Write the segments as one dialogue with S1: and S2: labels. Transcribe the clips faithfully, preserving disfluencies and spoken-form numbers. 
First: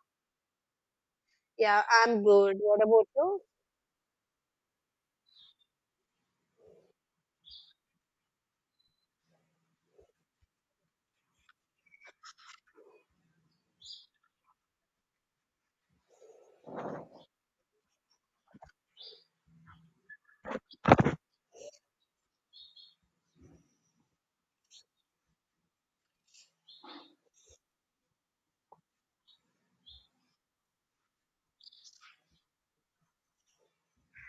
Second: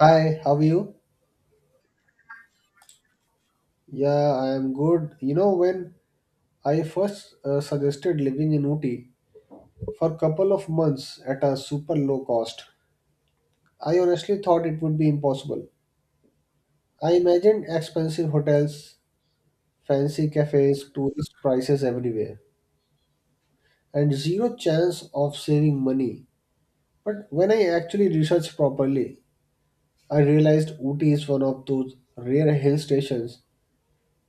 S1: Hi, how are you?
S2: Yeah, I'm good. What about you?
S1: Yeah, I am good. You know, when I first uh, suggested living in Ooty for a couple of months at a super low cost, I honestly thought it would be impossible. I imagined expensive hotels, fancy cafes, tourist prices everywhere, and zero chance of saving money. But when I actually researched properly, I realized Ooty is one of those rare hill stations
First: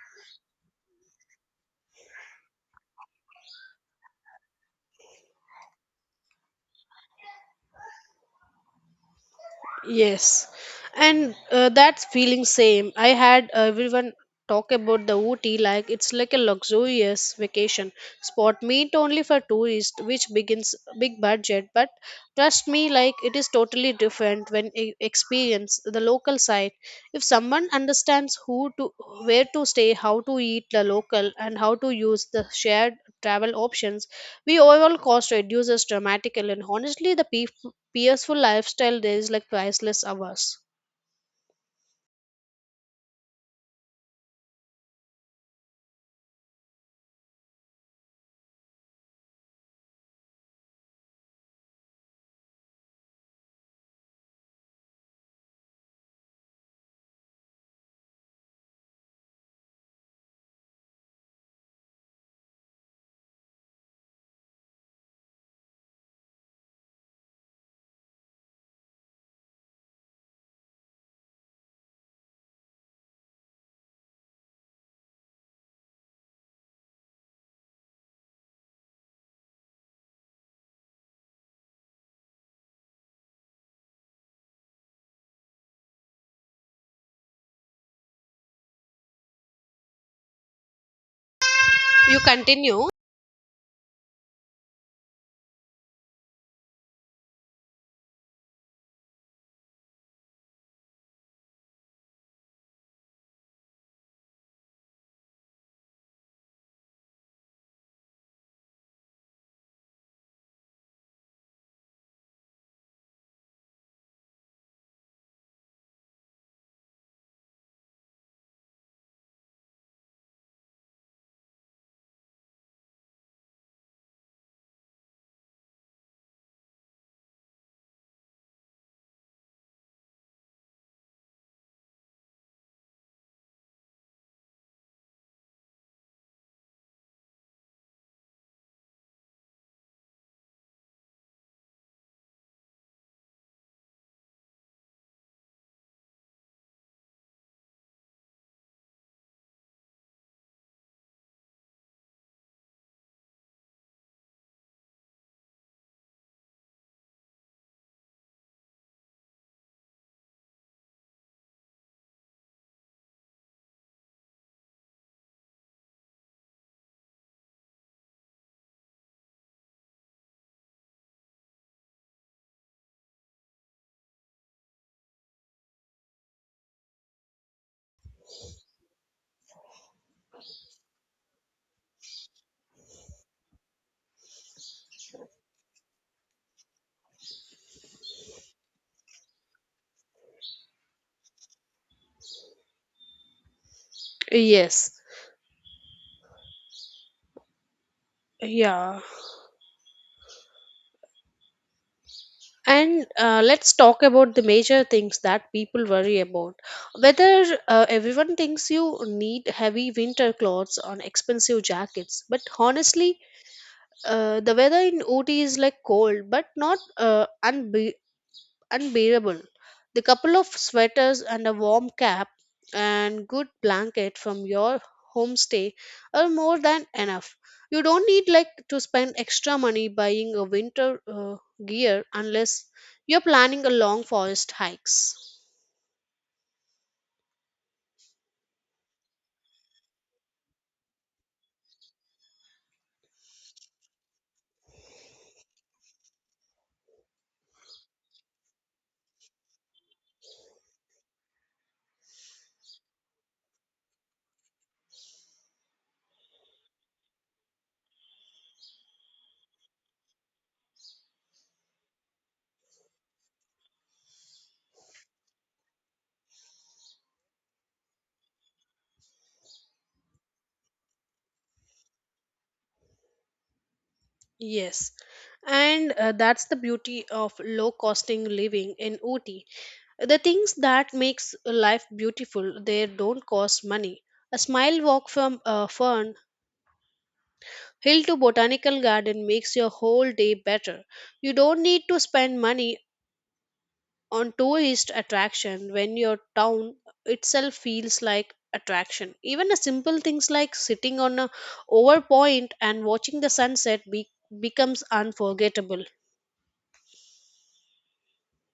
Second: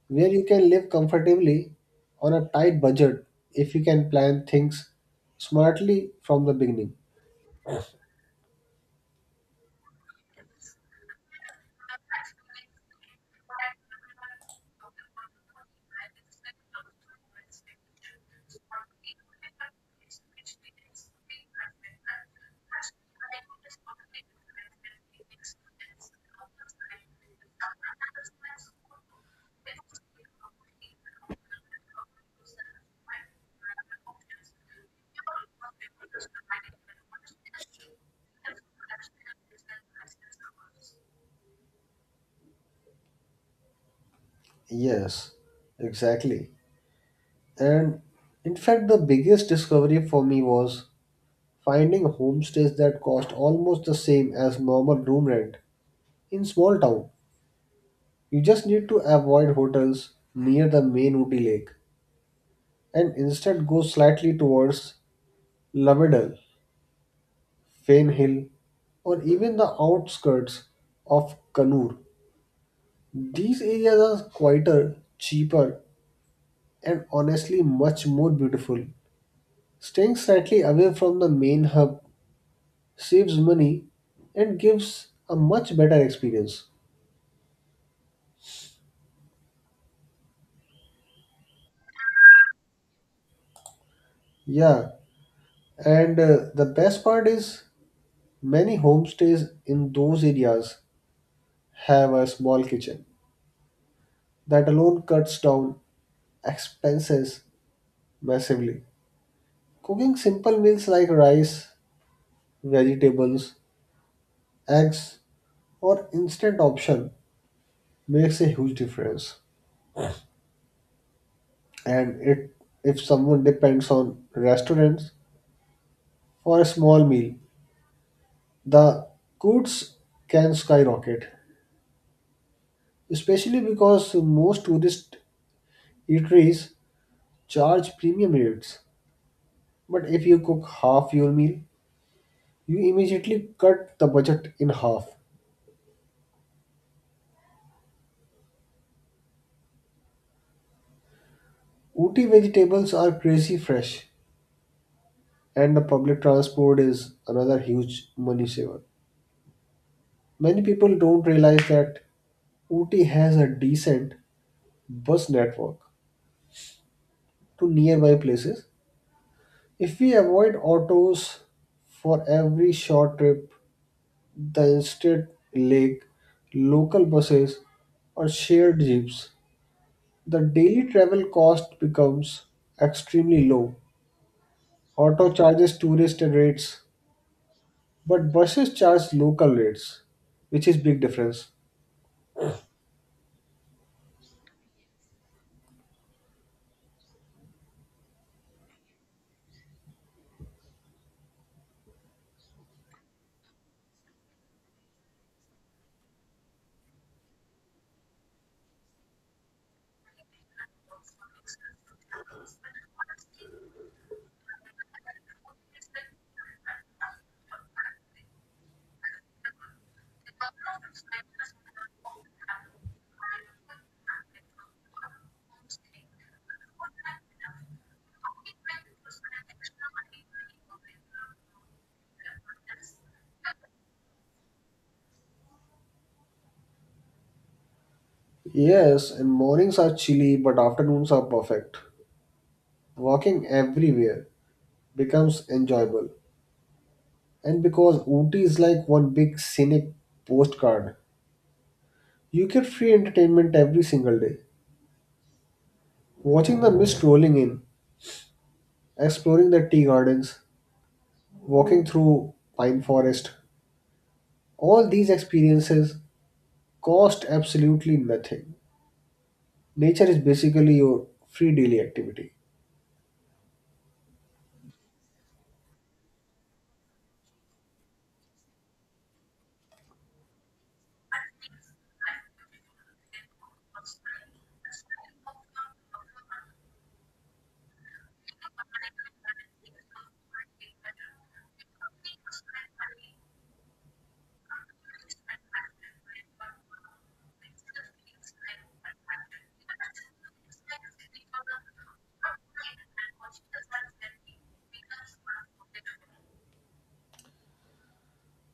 S1: where you can live comfortably on a tight budget if you can plan things smartly from the beginning.
S2: Yes, and uh, that feeling same. I had everyone talk about the Ooty like it's like a luxurious vacation spot meant only for tourists, which begins big budget. But trust me, like it is totally different when e- experience the local side. If someone understands who to where to stay, how to eat the local, and how to use the shared travel options, we overall cost reduces dramatically, and honestly, the pe- peaceful lifestyle there is like priceless hours.
S1: Yes, exactly. And in fact, the biggest discovery for me was finding homestays that cost almost the same as normal room rent in small town. You just need to avoid hotels near the main Ooty Lake and instead go slightly towards Lavadal, Fane Hill, or even the outskirts of Kannur. These areas are quieter, cheaper, and honestly much more beautiful. Staying slightly away from the main hub saves money and gives a much better experience.
S2: You continue.
S1: Yeah, and uh, the best part is many homestays in those areas have a small kitchen. That alone cuts down expenses massively. Cooking simple meals like rice, vegetables, eggs, or instant option makes a huge difference. And it, if someone depends on restaurants for a small meal, the costs can skyrocket, especially because most tourist eateries charge premium rates. But if you cook half your meal, you immediately cut the budget in half. Ooty vegetables are crazy fresh, and the public transport is another huge money saver. Many people don't realize that Ooty has a decent bus network to nearby places. If we avoid autos for every short trip, the instead lake, local buses, or shared jeeps, the daily travel cost becomes extremely low. Auto charges tourist rates, but buses charge local rates, which is big difference.
S2: Yes. Yeah. And uh, let's talk about the major things that people worry about. Whether uh, everyone thinks you need heavy winter clothes or expensive jackets, but honestly, uh, the weather in Ooty is like cold, but not uh, unbe unbearable. The couple of sweaters and a warm cap and good blanket from your homestay are more than enough. You don't need like to spend extra money buying a winter uh, gear unless you're planning a long forest hikes.
S1: Yes, and mornings are chilly, but afternoons are perfect. Walking everywhere becomes enjoyable. And because Ooty is like one big scenic postcard, you get free entertainment every single day. Watching the mist rolling in, exploring the tea gardens, walking through pine forest, all these experiences cost absolutely nothing. Nature is basically your free daily activity.
S2: Yes. And uh, that's the beauty of low costing living in Ooty. The things that makes life beautiful, they don't cost money. A smile walk from a fern Hill to Botanical Garden makes your whole day better. You don't need to spend money on tourist attraction when your town itself feels like attraction. Even a simple things like sitting on a over point and watching the sunset be- becomes unforgettable.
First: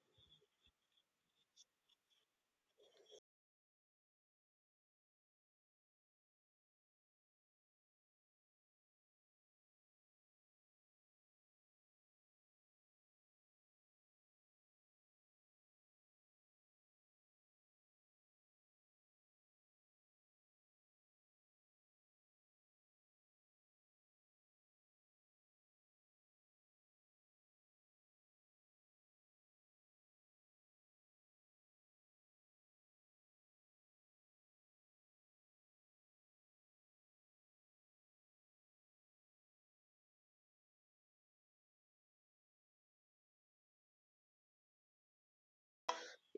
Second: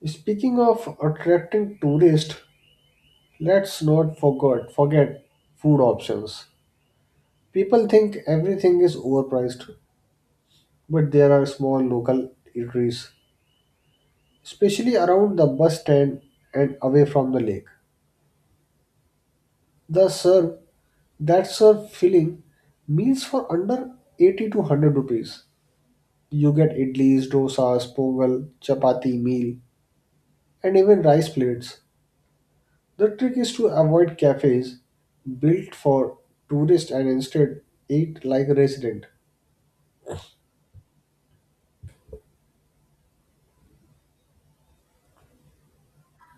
S1: Speaking of attracting tourists, let's not forget forget food options. People think everything is overpriced, but there are small local eateries especially around the bus stand and away from the lake. The serve That serve filling meals for under eighty to one hundred rupees. You get idlis, dosas, pongal, chapati meal, and even rice plates. The trick is to avoid cafes built for tourists and instead eat like a resident.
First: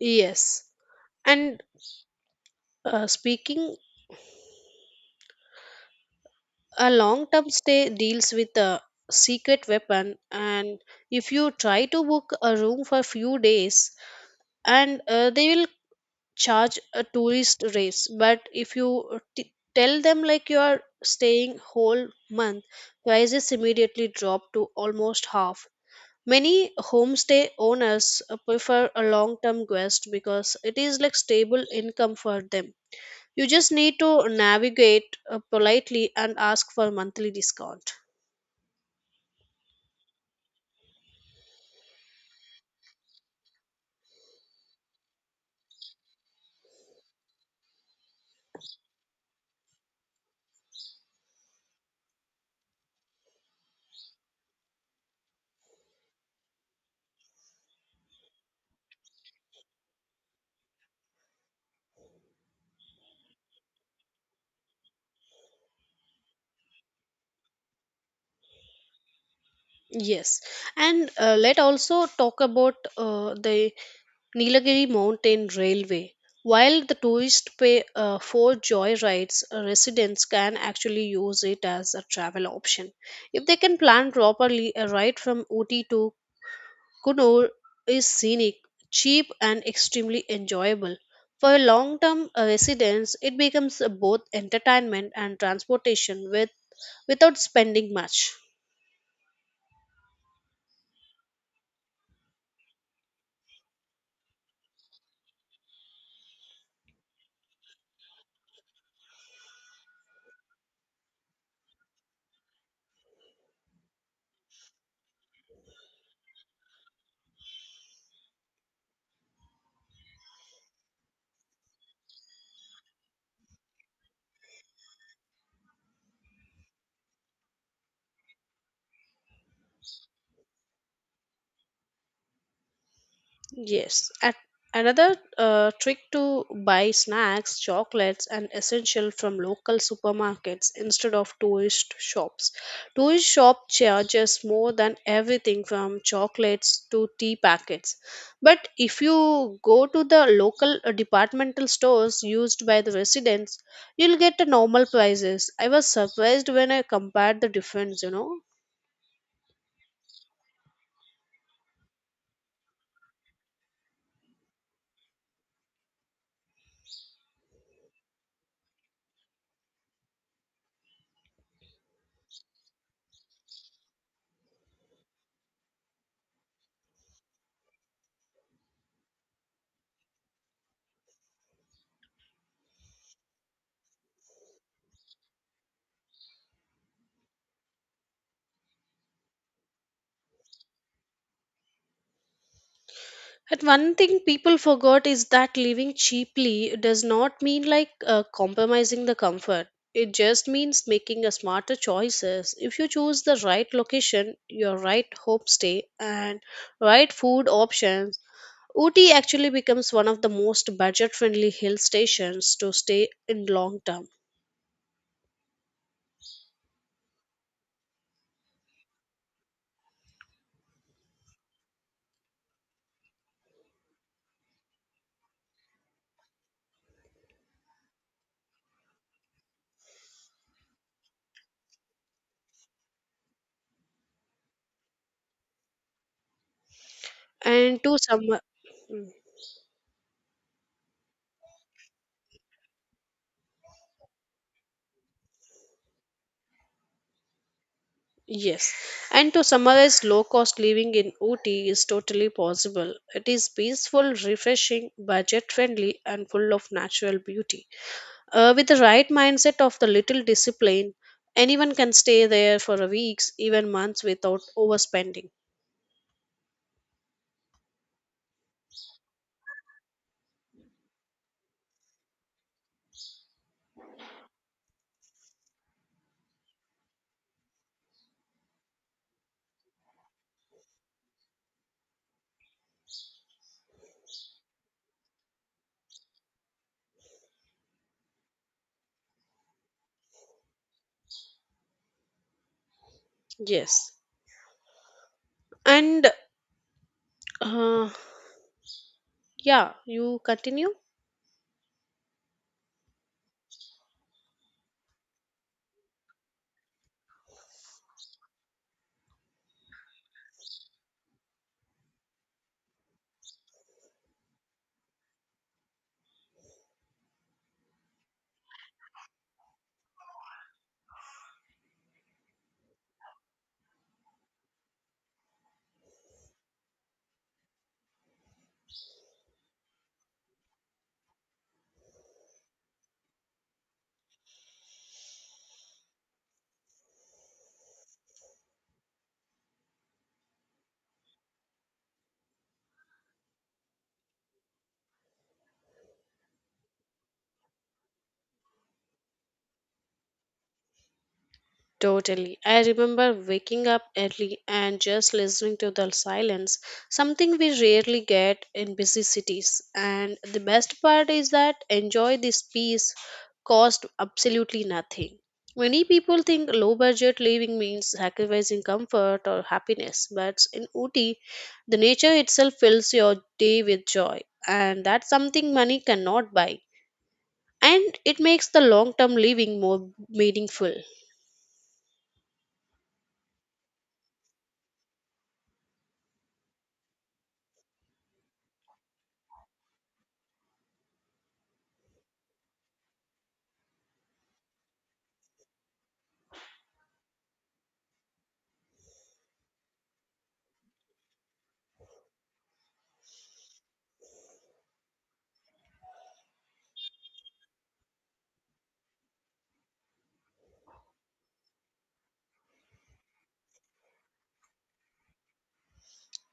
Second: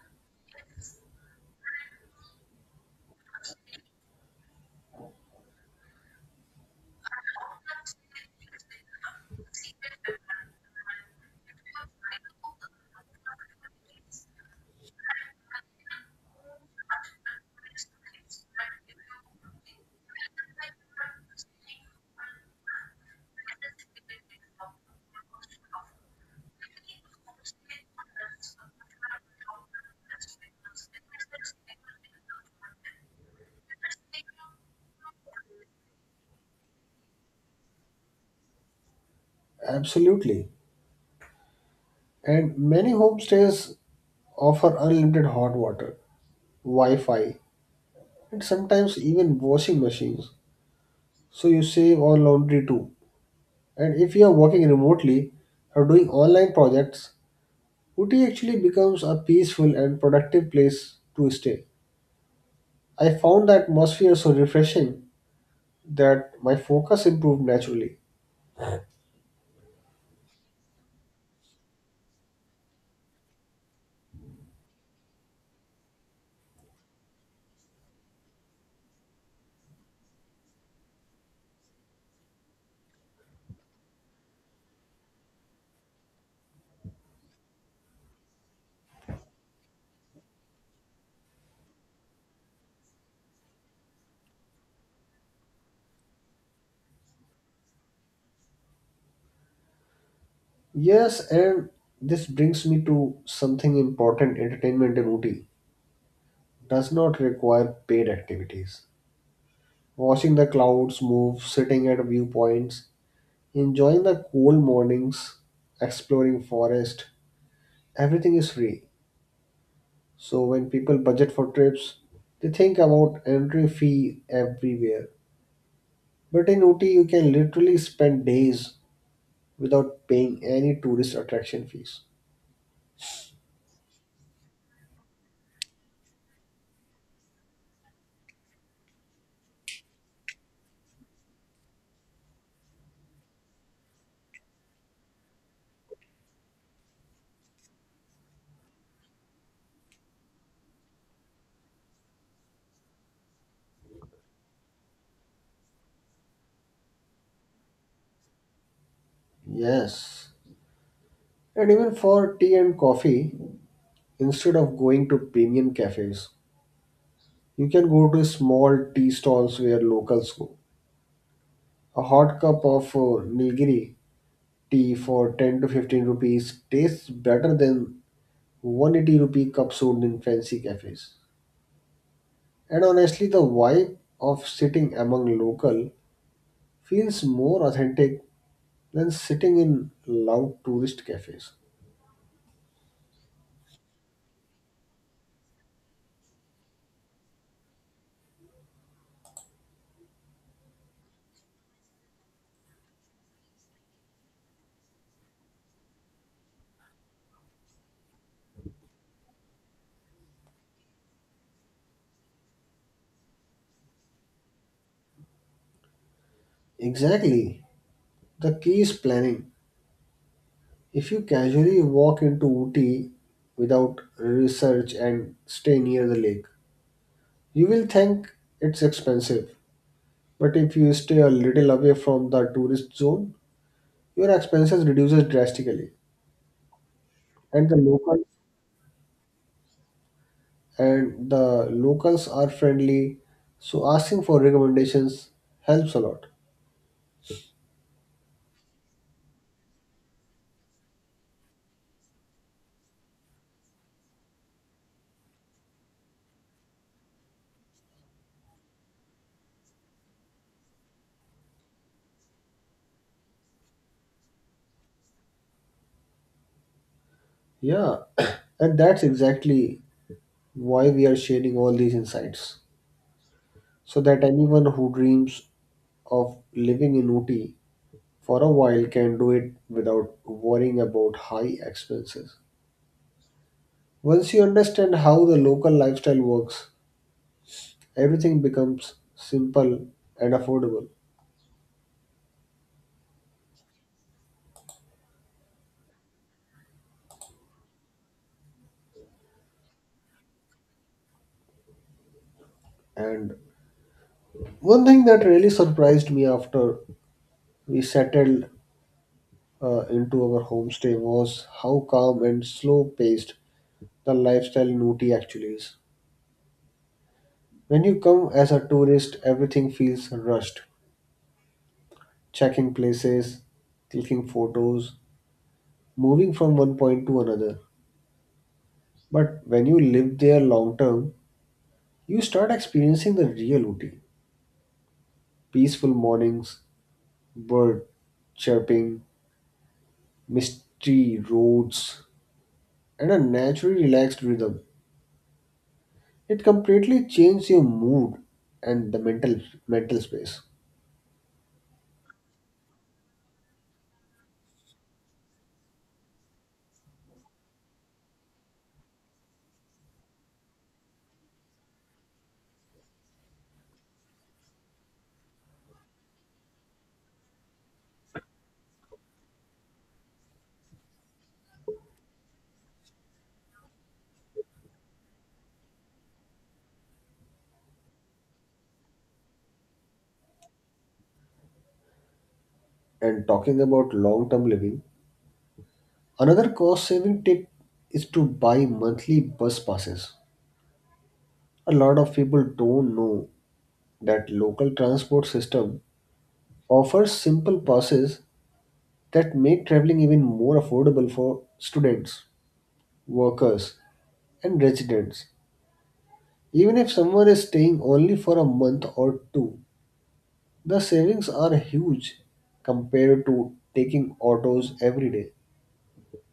S2: Yes. And uh, speaking a long term stay deals with a secret weapon, and if you try to book a room for few days and uh, they will charge a tourist rates, but if you uh, t- tell them like you are staying whole month, prices immediately drop to almost half. Many homestay owners uh, prefer a long term guest because it is like stable income for them. You just need to navigate uh, politely and ask for monthly discount.
S1: Absolutely. And many homestays offer unlimited hot water, Wi Fi, and sometimes even washing machines, so you save on laundry too. And if you are working remotely or doing online projects, Uti actually becomes a peaceful and productive place to stay. I found the atmosphere so refreshing that my focus improved naturally.
S2: Yes, and uh, let also talk about uh, the Nilagiri Mountain Railway. While the tourists pay uh, for joy rides, uh, residents can actually use it as a travel option. If they can plan properly, a ride from Ooty to Kunur is scenic, cheap, and extremely enjoyable. For long term residents, it becomes uh, both entertainment and transportation with, without spending much.
S1: Yes, and this brings me to something important: entertainment in Uti does not require paid activities. Watching the clouds move, sitting at viewpoints, enjoying the cool mornings, exploring forest, everything is free. So when people budget for trips, they think about entry fee everywhere. But in Ooty, you can literally spend days without paying any tourist attraction fees.
S2: Yes. At another uh, trick to buy snacks, chocolates, and essential from local supermarkets instead of tourist shops. Tourist shop charges more than everything from chocolates to tea packets. But if you go to the local uh, departmental stores used by the residents, you'll get the normal prices. I was surprised when I compared the difference, you know.
S1: Yes. And even for tea and coffee, instead of going to premium cafes, you can go to small tea stalls where locals go. A hot cup of uh, Nilgiri tea for ten to fifteen rupees tastes better than one hundred eighty rupee cup sold in fancy cafes. And honestly, the vibe of sitting among local feels more authentic than sitting in loud tourist cafes.
S2: But one thing people forgot is that living cheaply does not mean like uh, compromising the comfort. It just means making a smarter choices. If you choose the right location, your right homestay, and right food options, Ooty actually becomes one of the most budget-friendly hill stations to stay in long term.
S1: Exactly. The key is planning. If you casually walk into Ooty without research and stay near the lake, you will think it's expensive. But if you stay a little away from the tourist zone, your expenses reduces drastically and the
S2: And to
S1: local
S2: some.
S1: and the locals are friendly, so asking for recommendations helps a lot.
S2: Yes, and to summarize, low cost living in Ooty is totally possible. It is peaceful, refreshing, budget friendly, and full of natural beauty. Uh, with the right mindset of the little discipline, anyone can stay there for a weeks, even months without overspending.
S1: Yeah, and that's exactly why we are sharing all these insights so that anyone who dreams of living in Ooty for a while can do it without worrying about high expenses. Once you understand how the local lifestyle works, everything becomes simple and affordable.
S2: Yes, and uh, yeah, you continue.
S1: And one thing that really surprised me after we settled uh, into our homestay was how calm and slow paced the lifestyle in Ooty actually is. When you come as a tourist, everything feels rushed. Checking places, clicking photos, moving from one point to another. But when you live there long term, you start experiencing the real Ooty. Peaceful mornings, bird chirping, misty roads, and a naturally relaxed rhythm, it completely changes your mood and the mental mental space.
S2: Totally. I remember waking up early and just listening to the silence, something we rarely get in busy cities. And the best part is that enjoy this peace cost absolutely nothing. Many people think low budget living means sacrificing comfort or happiness, but in Ooty, the nature itself fills your day with joy, and that's something money cannot buy. And it makes the long term living more meaningful.
S1: And talking about long term living, another cost saving tip is to buy monthly bus passes. A lot of people don't know that local transport system offers simple passes that make traveling even more affordable for students, workers, and residents. Even if someone is staying only for a month or two, the savings are huge compared to taking autos every day.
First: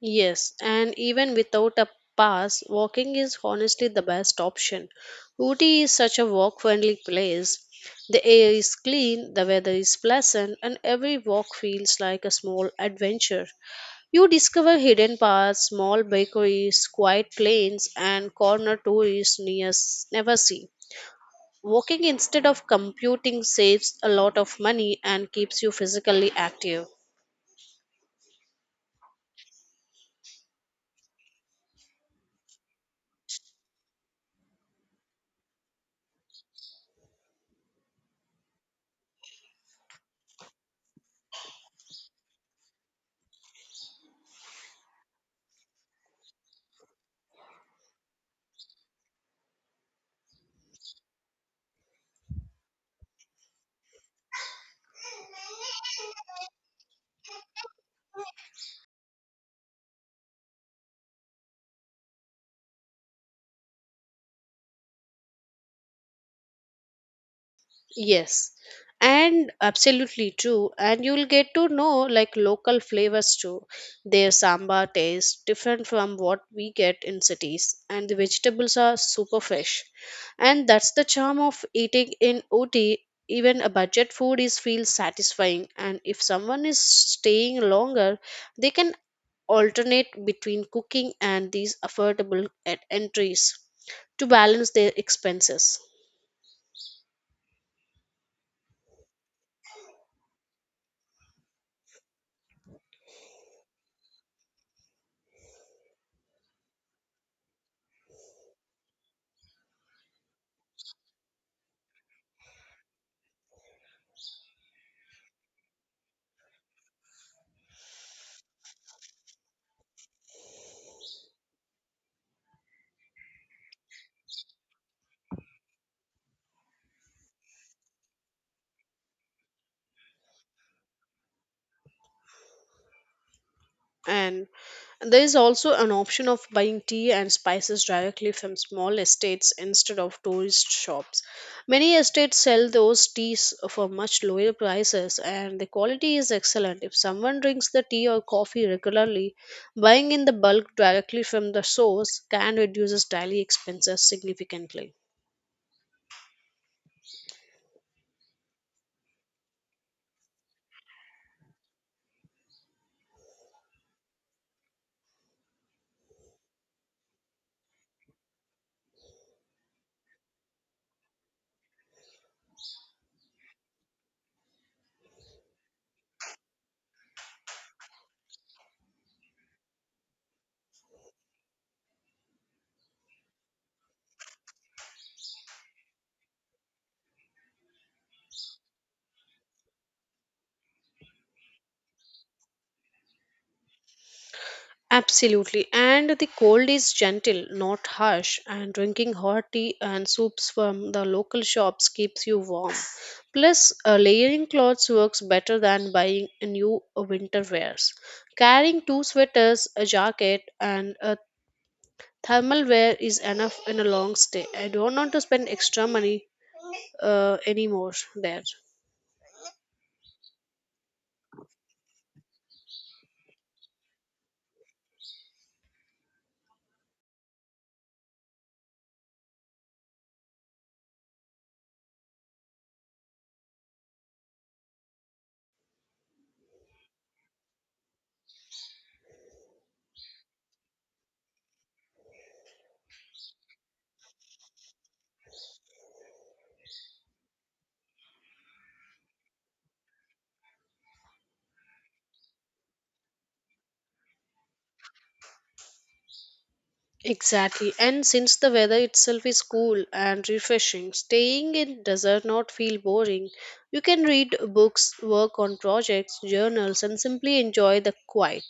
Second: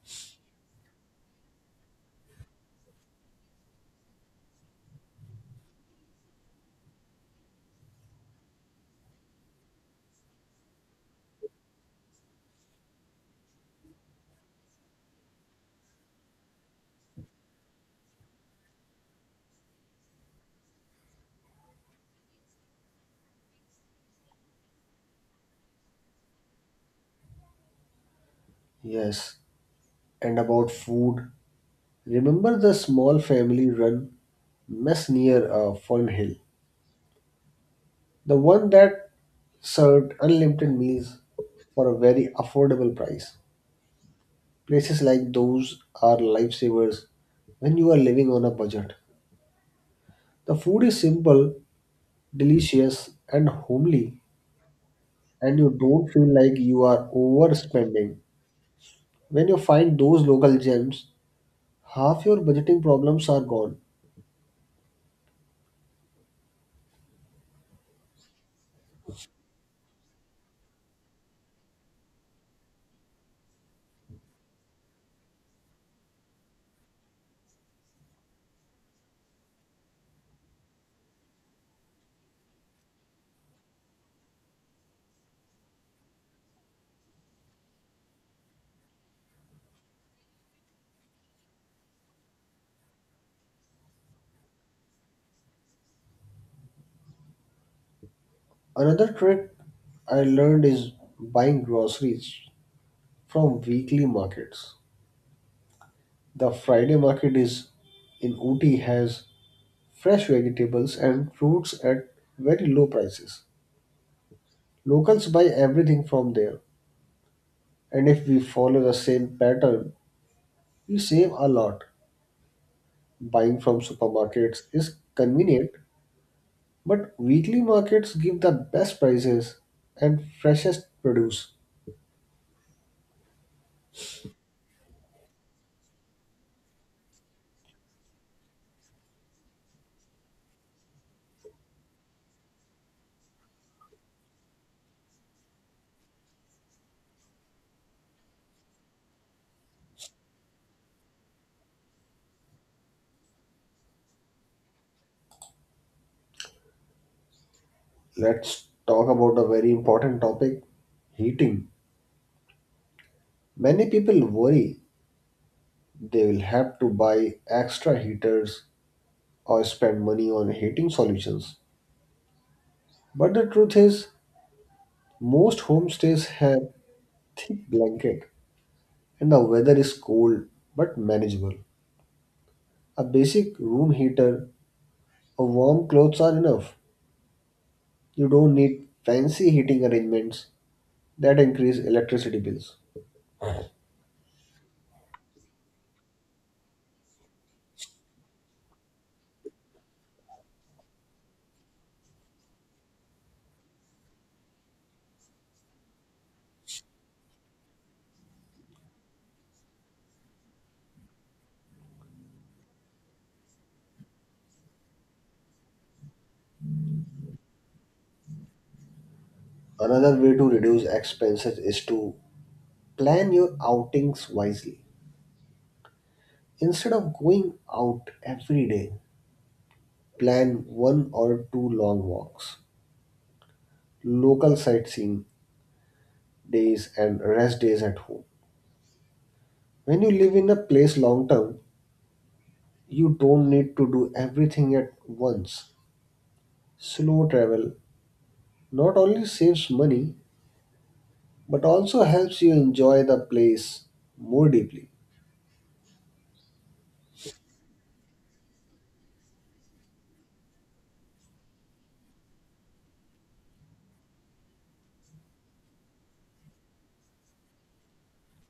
S2: Yes, and even without a pass, walking is honestly the best option. Ooty is such a walk friendly place. The air is clean, the weather is pleasant, and every walk feels like a small adventure. You discover hidden paths, small bakeries, quiet lanes, and corner tourists near never see. Walking instead of computing saves a lot of money and keeps you physically active.
S1: Yes, and about food. Remember the small family run mess near uh, Fern Hill? The one that served unlimited meals for a very affordable price. Places like those are lifesavers when you are living on a budget. The food is simple, delicious, and homely, and you don't feel like you are overspending. When you find those local gems, half your budgeting problems are gone.
S2: Yes, and absolutely true. And you'll get to know like local flavors too. Their sambar tastes different from what we get in cities, and the vegetables are super fresh. And that's the charm of eating in O T. Even a budget food is feels satisfying, and if someone is staying longer, they can alternate between cooking and these affordable at entries to balance their expenses.
S1: Another trick I learned is buying groceries from weekly markets. The Friday market is in Ooty has fresh vegetables and fruits at very low prices. Locals buy everything from there, and if we follow the same pattern, we save a lot. Buying from supermarkets is convenient, but weekly markets give the best prices and freshest produce.
S2: And there is also an option of buying tea and spices directly from small estates instead of tourist shops. Many estates sell those teas for much lower prices and the quality is excellent. If someone drinks the tea or coffee regularly, buying in the bulk directly from the source can reduce daily expenses significantly.
S1: Let's talk about a very important topic: heating. Many people worry they will have to buy extra heaters or spend money on heating solutions. But the truth is, most homestays have thick blanket and the weather is cold but manageable. A basic room heater or warm clothes are enough. You don't need fancy heating arrangements that increase electricity bills.
S2: Absolutely. And the cold is gentle, not harsh, and drinking hot tea and soups from the local shops keeps you warm. Plus, uh, layering clothes works better than buying a new uh, winter wears. Carrying two sweaters, a jacket, and a thermal wear is enough in a long stay. I don't want to spend extra money uh, anymore there.
S1: Another way to reduce expenses is to plan your outings wisely. Instead of going out every day, plan one or two long walks, local sightseeing days, and rest days at home. When you live in a place long term, you don't need to do everything at once. Slow travel not only saves money but also helps you enjoy the place more deeply.
S2: Exactly. And since the weather itself is cool and refreshing, staying in does not feel boring. You can read books, work on projects, journals, and simply enjoy the quiet.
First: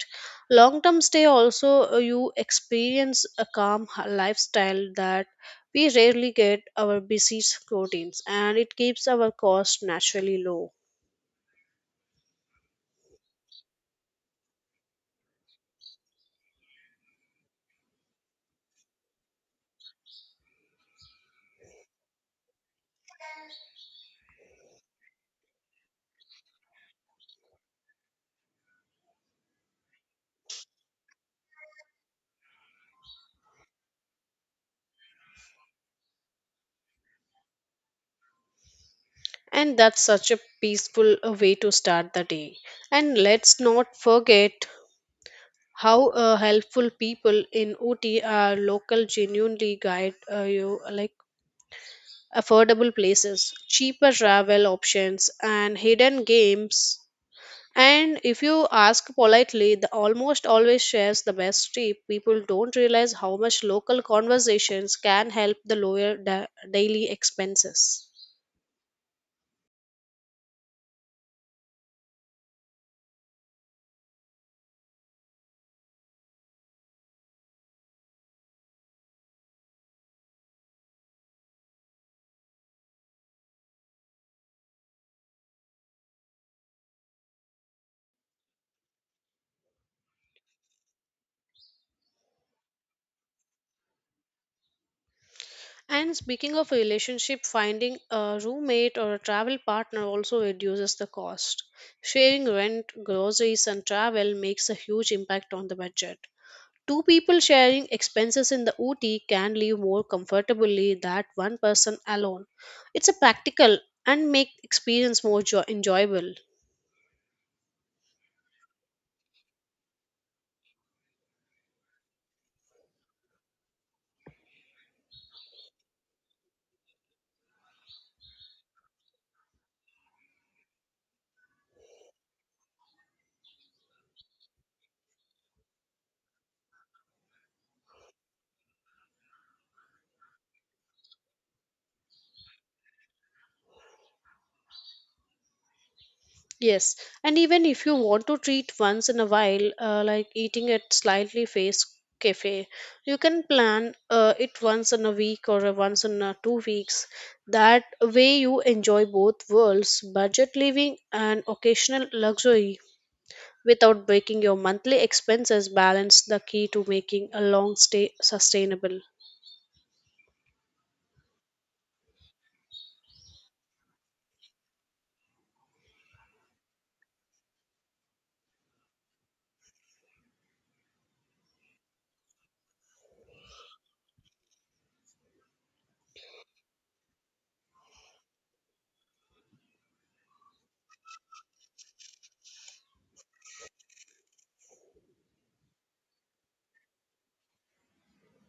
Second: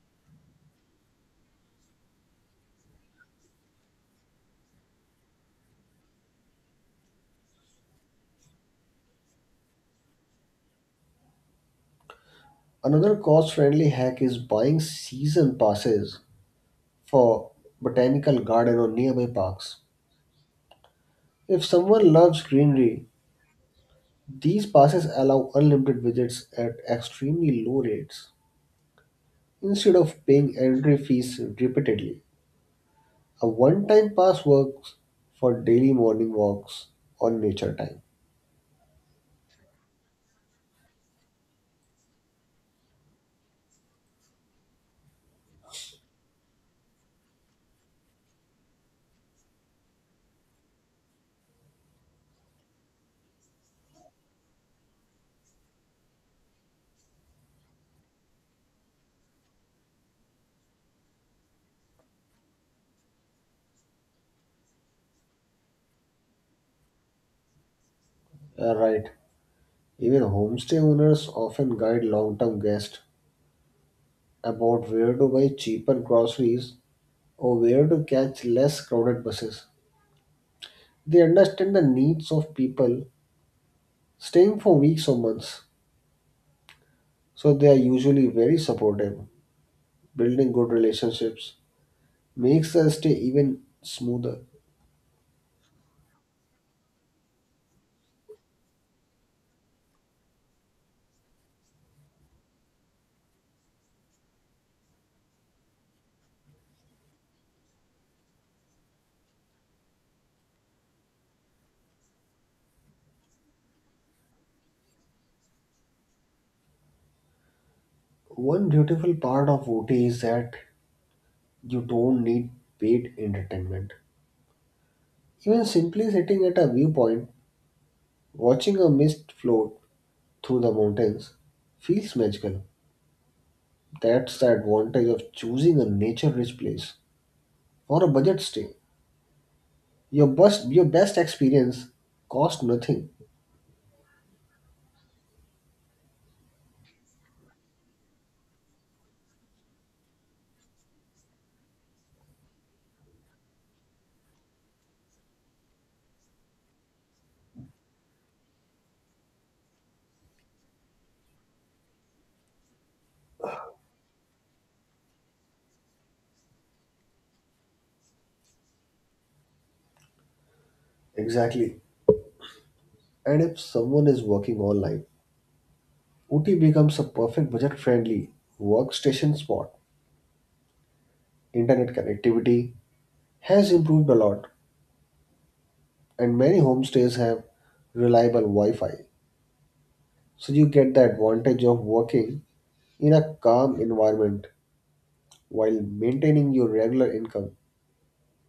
S2: Long term stay also, uh, you experience a calm h- lifestyle that we rarely get our busy routines, and it keeps our cost naturally low.
S1: Another cost friendly hack is buying season passes for botanical garden or nearby parks. If someone loves greenery, these passes allow unlimited visits at extremely low rates instead of paying entry fees repeatedly. A one time pass works for daily morning walks on nature time.
S2: And that's such a peaceful uh, way to start the day. And let's not forget how uh, helpful people in O T are local genuinely guide uh, you like affordable places, cheaper travel options, and hidden games. And if you ask politely, the almost always shares the best tip. People don't realize how much local conversations can help the lower da- daily expenses.
S1: Uh, right. Even homestay owners often guide long term guests about where to buy cheaper groceries or where to catch less crowded buses. They understand the needs of people staying for weeks or months, so they are usually very supportive. Building good relationships makes the stay even smoother.
S2: And speaking of a relationship, finding a roommate or a travel partner also reduces the cost. Sharing rent, groceries, and travel makes a huge impact on the budget. Two people sharing expenses in the O T can live more comfortably than one person alone. It's a practical and make experience more jo- enjoyable.
S1: One beautiful part of O T is that you don't need paid entertainment. Even simply sitting at a viewpoint, watching a mist float through the mountains, feels magical. That's the advantage of choosing a nature rich place for a budget stay. Your best your best experience cost nothing.
S2: Yes, and even if you want to treat once in a while, uh, like eating at slightly face cafe, you can plan uh, it once in a week or uh, once in uh, two weeks. That way, you enjoy both worlds, budget living and occasional luxury, without breaking your monthly expenses. Balance the key to making a long stay sustainable.
S1: Exactly. And if someone is working online, O T becomes a perfect budget friendly workstation spot. Internet connectivity has improved a lot, and many homestays have reliable Wi Fi. So you get the advantage of working in a calm environment while maintaining your regular income.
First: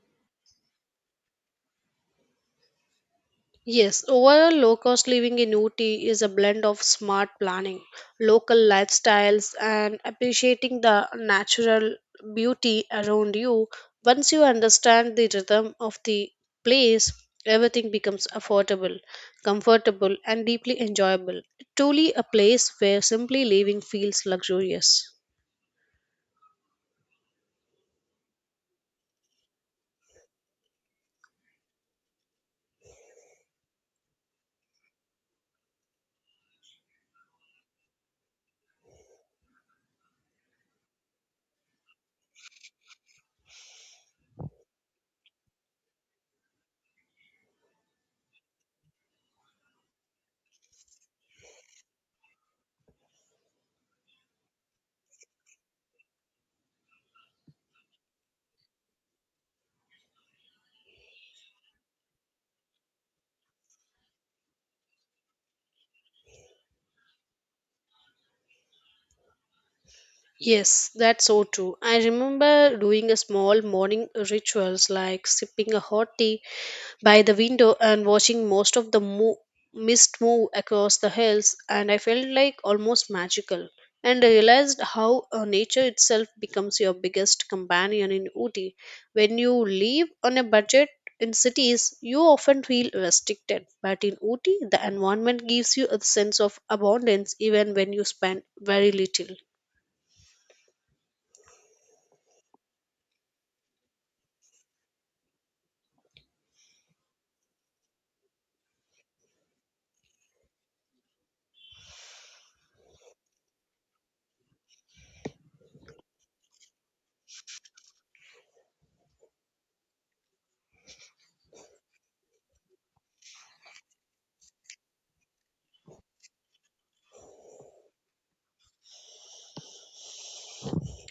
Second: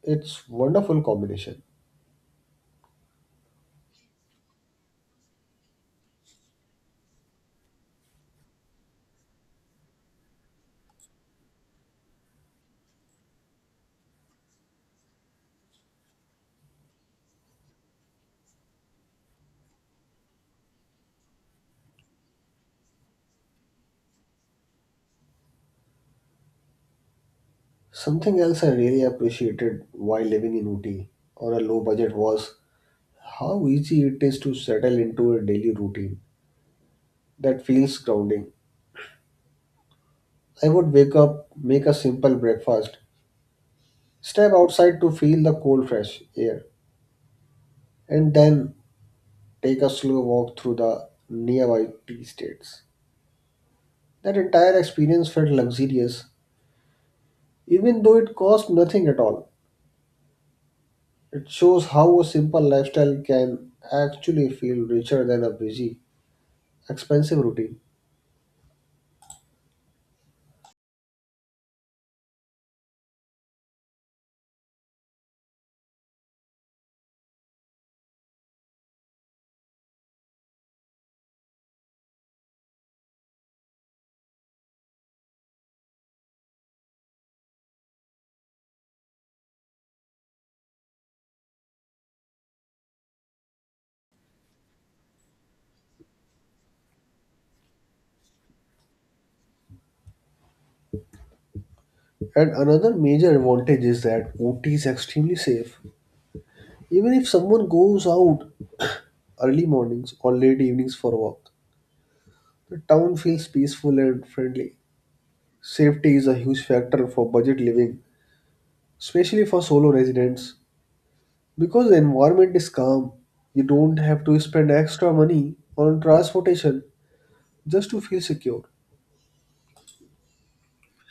S1: It's wonderful combination.
S2: Yes, overall low cost living in Ooty is a blend of smart planning, local lifestyles, and appreciating the natural beauty around you. Once you understand the rhythm of the place, everything becomes affordable, comfortable, and deeply enjoyable. Truly a place where simply living feels luxurious.
S1: Something else I really appreciated while living in Ooty on a low budget was how easy it is to settle into a daily routine that feels grounding. I would wake up, make a simple breakfast, step outside to feel the cold, fresh air, and then take a slow walk through the nearby tea estates. That entire experience felt luxurious, even though it cost nothing at all. It shows how a simple lifestyle can actually feel richer than a busy, expensive routine.
S2: Yes, that's so true. I remember doing a small morning rituals like sipping a hot tea by the window and watching most of the mo- mist move across the hills, and I felt like almost magical. And I realized how uh, nature itself becomes your biggest companion in Ooty. When you live on a budget in cities, you often feel restricted, but in Ooty, the environment gives you a sense of abundance even when you spend very little.
S1: And another major advantage is that O T is extremely safe. Even if someone goes out early mornings or late evenings for a walk, the town feels peaceful and friendly. Safety is a huge factor for budget living, especially for solo residents. Because the environment is calm, you don't have to spend extra money on transportation just to feel secure.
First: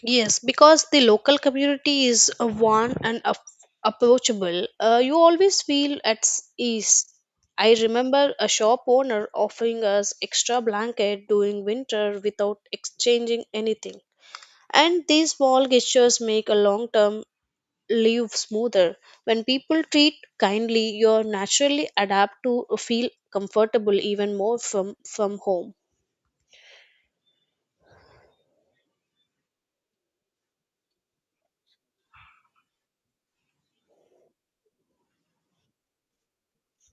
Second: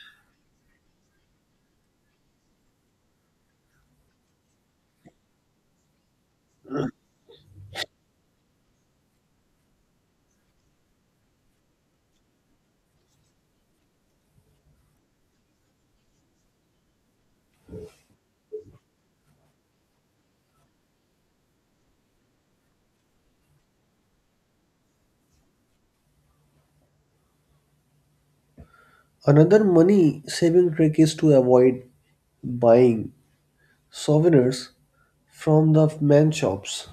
S2: Yes, because the local community is uh, warm and ap- approachable, uh, you always feel at s- ease. I remember a shop owner offering us extra blanket during winter without exchanging anything. And these small gestures make a long term live smoother. When people treat kindly, you naturally adapt to feel comfortable even more from, from home.
S1: Another money saving trick is to avoid buying souvenirs from the man shops.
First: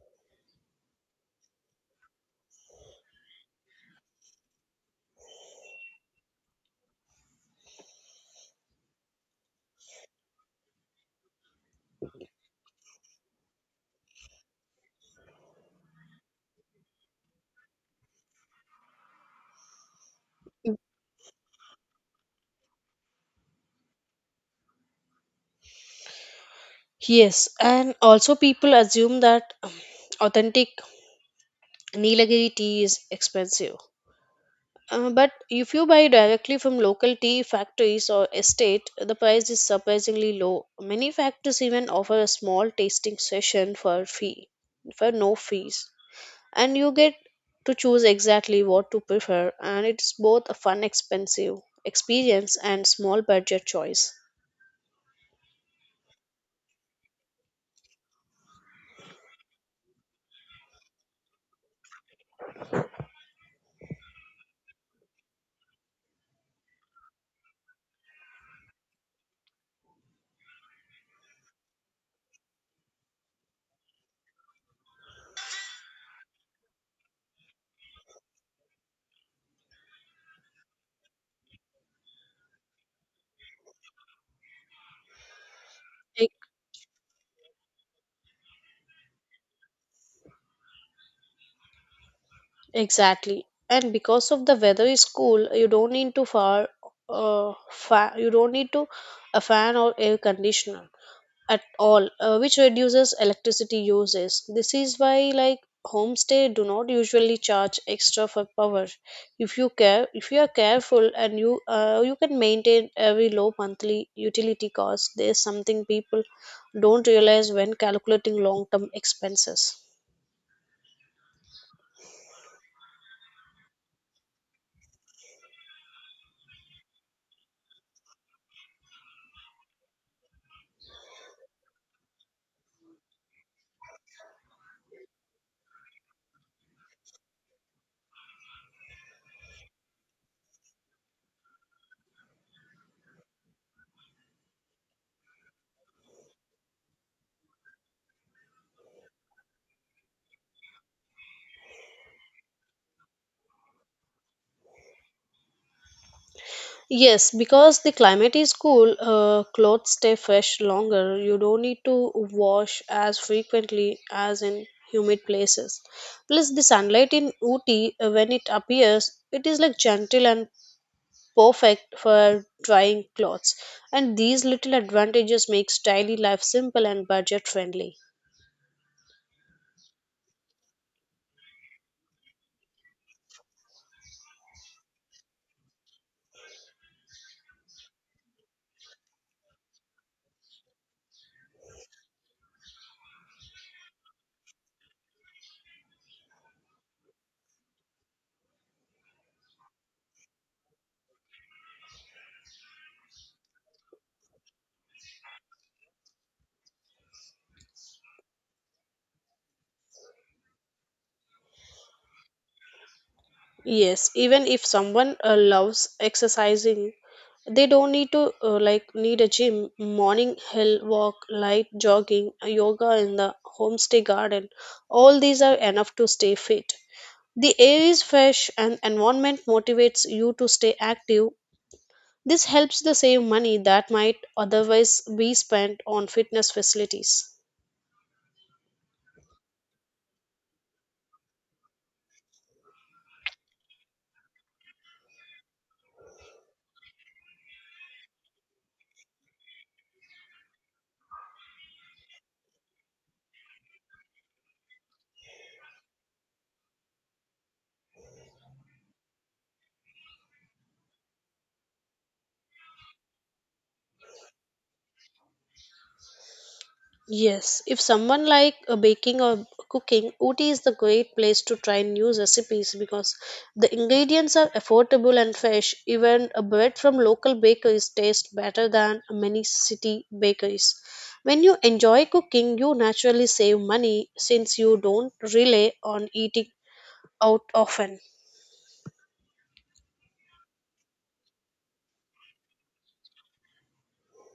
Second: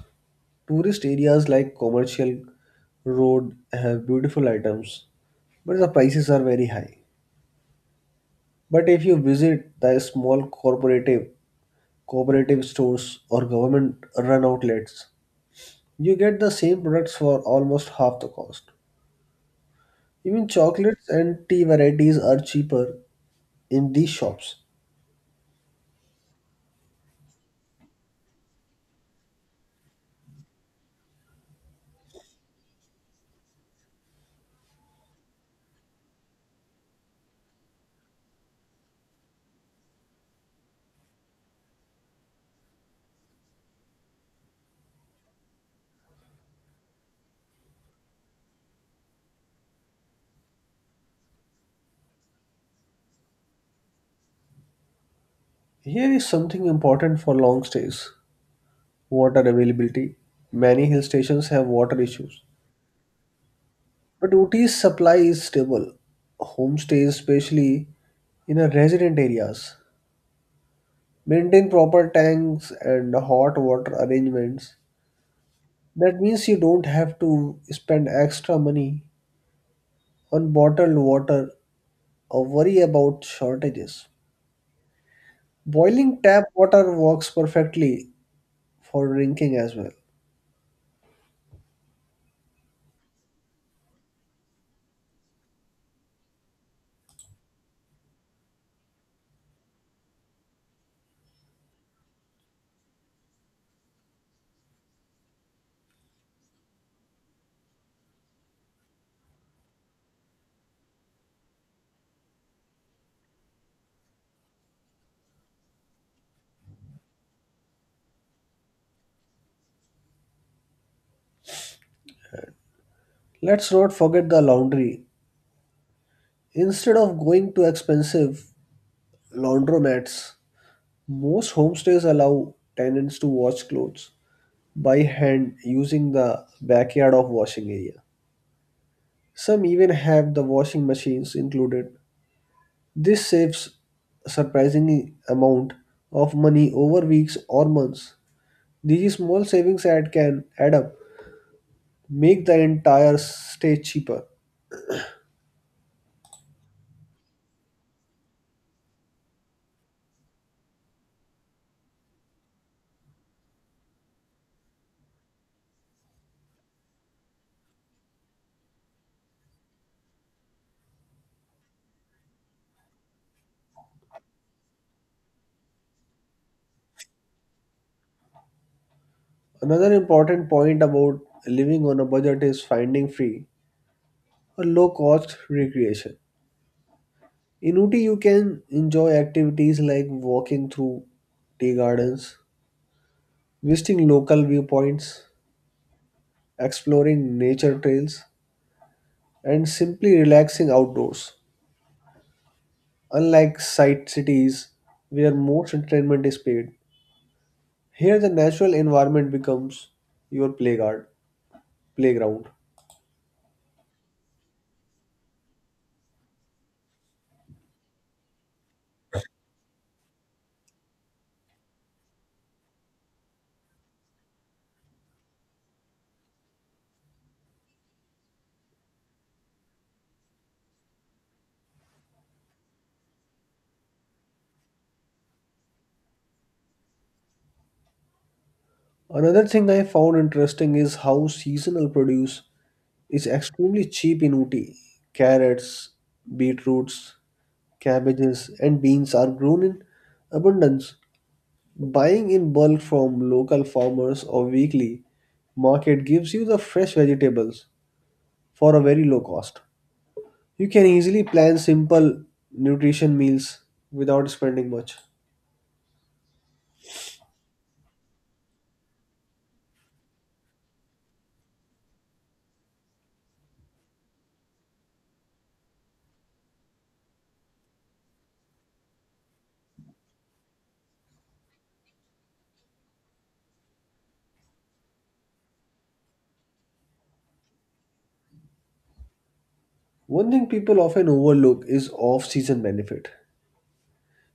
S1: Tourist areas like Commercial Road have beautiful items, but the prices are very high. But if you visit the small corporative cooperative stores or government run outlets, you get the same products for almost half the cost. Even chocolates and tea varieties are cheaper in these shops.
S2: Yes, and also people assume that um, authentic Nilagiri tea is expensive. Uh, but if you buy directly from local tea factories or estate, the price is surprisingly low. Many factories even offer a small tasting session for fee, for no fees, and you get to choose exactly what to prefer. And it's both a fun, expensive experience and small budget choice.
S1: Here is something important for long stays: water availability. Many hill stations have water issues, but O T's supply is stable. Homestays, especially in a resident areas, maintain proper tanks and hot water arrangements. That means you don't have to spend extra money on bottled water or worry about shortages. Boiling
S2: Like,
S1: tap water works perfectly for drinking as well.
S2: exactly. And because of the weather is cool, you don't need to far uh, fa- you don't need to a fan or air conditioner at all, uh, which reduces electricity uses. This is why like homestay do not usually charge extra for power. If you care, if you are careful and you uh, you can maintain every low monthly utility cost. There's something people don't realize when calculating long term expenses.
S1: Let's not forget the laundry. Instead of going to expensive laundromats, most homestays allow tenants to wash clothes by hand using the backyard of washing area. Some even have the washing machines included. This saves a surprising amount of money over weeks or months. These small savings add can add up, make the entire stay cheaper.
S2: Yes, because the climate is cool, uh, clothes stay fresh longer. You don't need to wash as frequently as in humid places. Plus, the sunlight in Ooty, uh, when it appears, it is like gentle and perfect for drying clothes. And these little advantages makes daily life simple and budget friendly.
S1: Another important point about living on a budget is finding free or low cost recreation. In Uti, you can enjoy activities like walking through tea gardens, visiting local viewpoints, exploring nature trails, and simply relaxing outdoors. Unlike site cities where most entertainment is paid, here the natural environment becomes your playground. Playground.
S2: Yes, even if someone uh, loves exercising, they don't need to uh, like need a gym. Morning hill walk, light jogging, yoga in the homestay garden. All these are enough to stay fit. The air is fresh and environment motivates you to stay active. This helps the save money that might otherwise be spent on fitness facilities.
S1: Another thing I found interesting is how seasonal produce is extremely cheap in Ooty. Carrots, beetroots, cabbages, and beans are grown in abundance. Buying in bulk from local farmers or weekly market gives you the fresh vegetables for a very low cost. You can easily plan simple nutrition meals without spending much.
S2: Yes, if someone like uh, baking or cooking, Ooty is the great place to try new recipes because the ingredients are affordable and fresh. Even a bread from local bakeries tastes better than many city bakeries. When you enjoy cooking, you naturally save money since you don't rely on eating out often.
S1: One thing people often overlook is off season benefit.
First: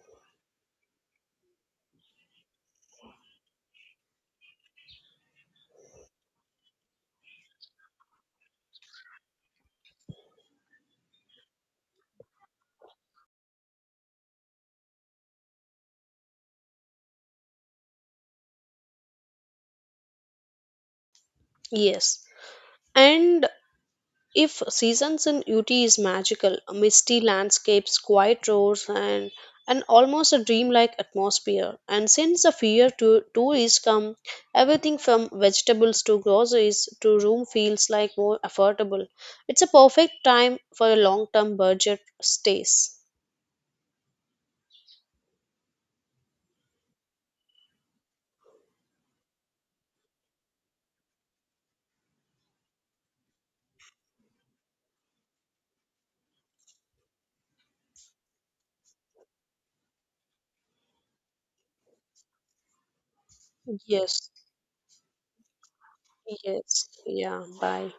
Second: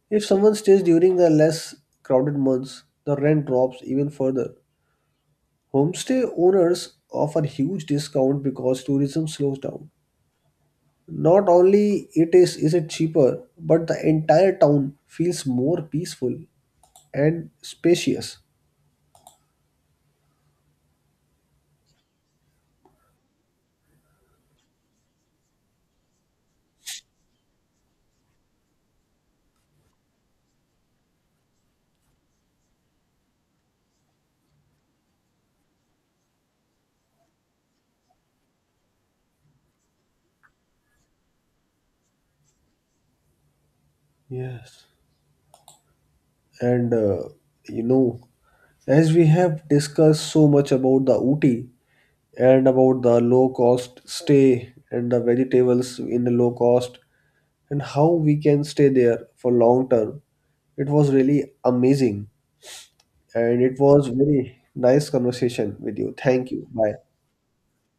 S1: If someone stays during the less crowded months, the rent drops even further. Homestay owners offer huge discount because tourism slows down. Not only it is is it cheaper, but the entire town feels more peaceful and spacious.
S2: Yes. And if seasons in Uti is magical, misty landscapes, quiet roads, and and almost a dreamlike atmosphere. And since the fear to tourists come, everything from vegetables to groceries to room feels like more affordable. It's a perfect time for a long-term budget stays.
S1: Yes. And uh, you know, as we have discussed so much about the Ooty and about the low cost stay and the vegetables in the low cost and how we can stay there for long term, it was really amazing and it was
S2: Yes,
S1: very nice conversation with you. Thank you.
S2: yes,
S1: Bye.
S2: yeah. Bye.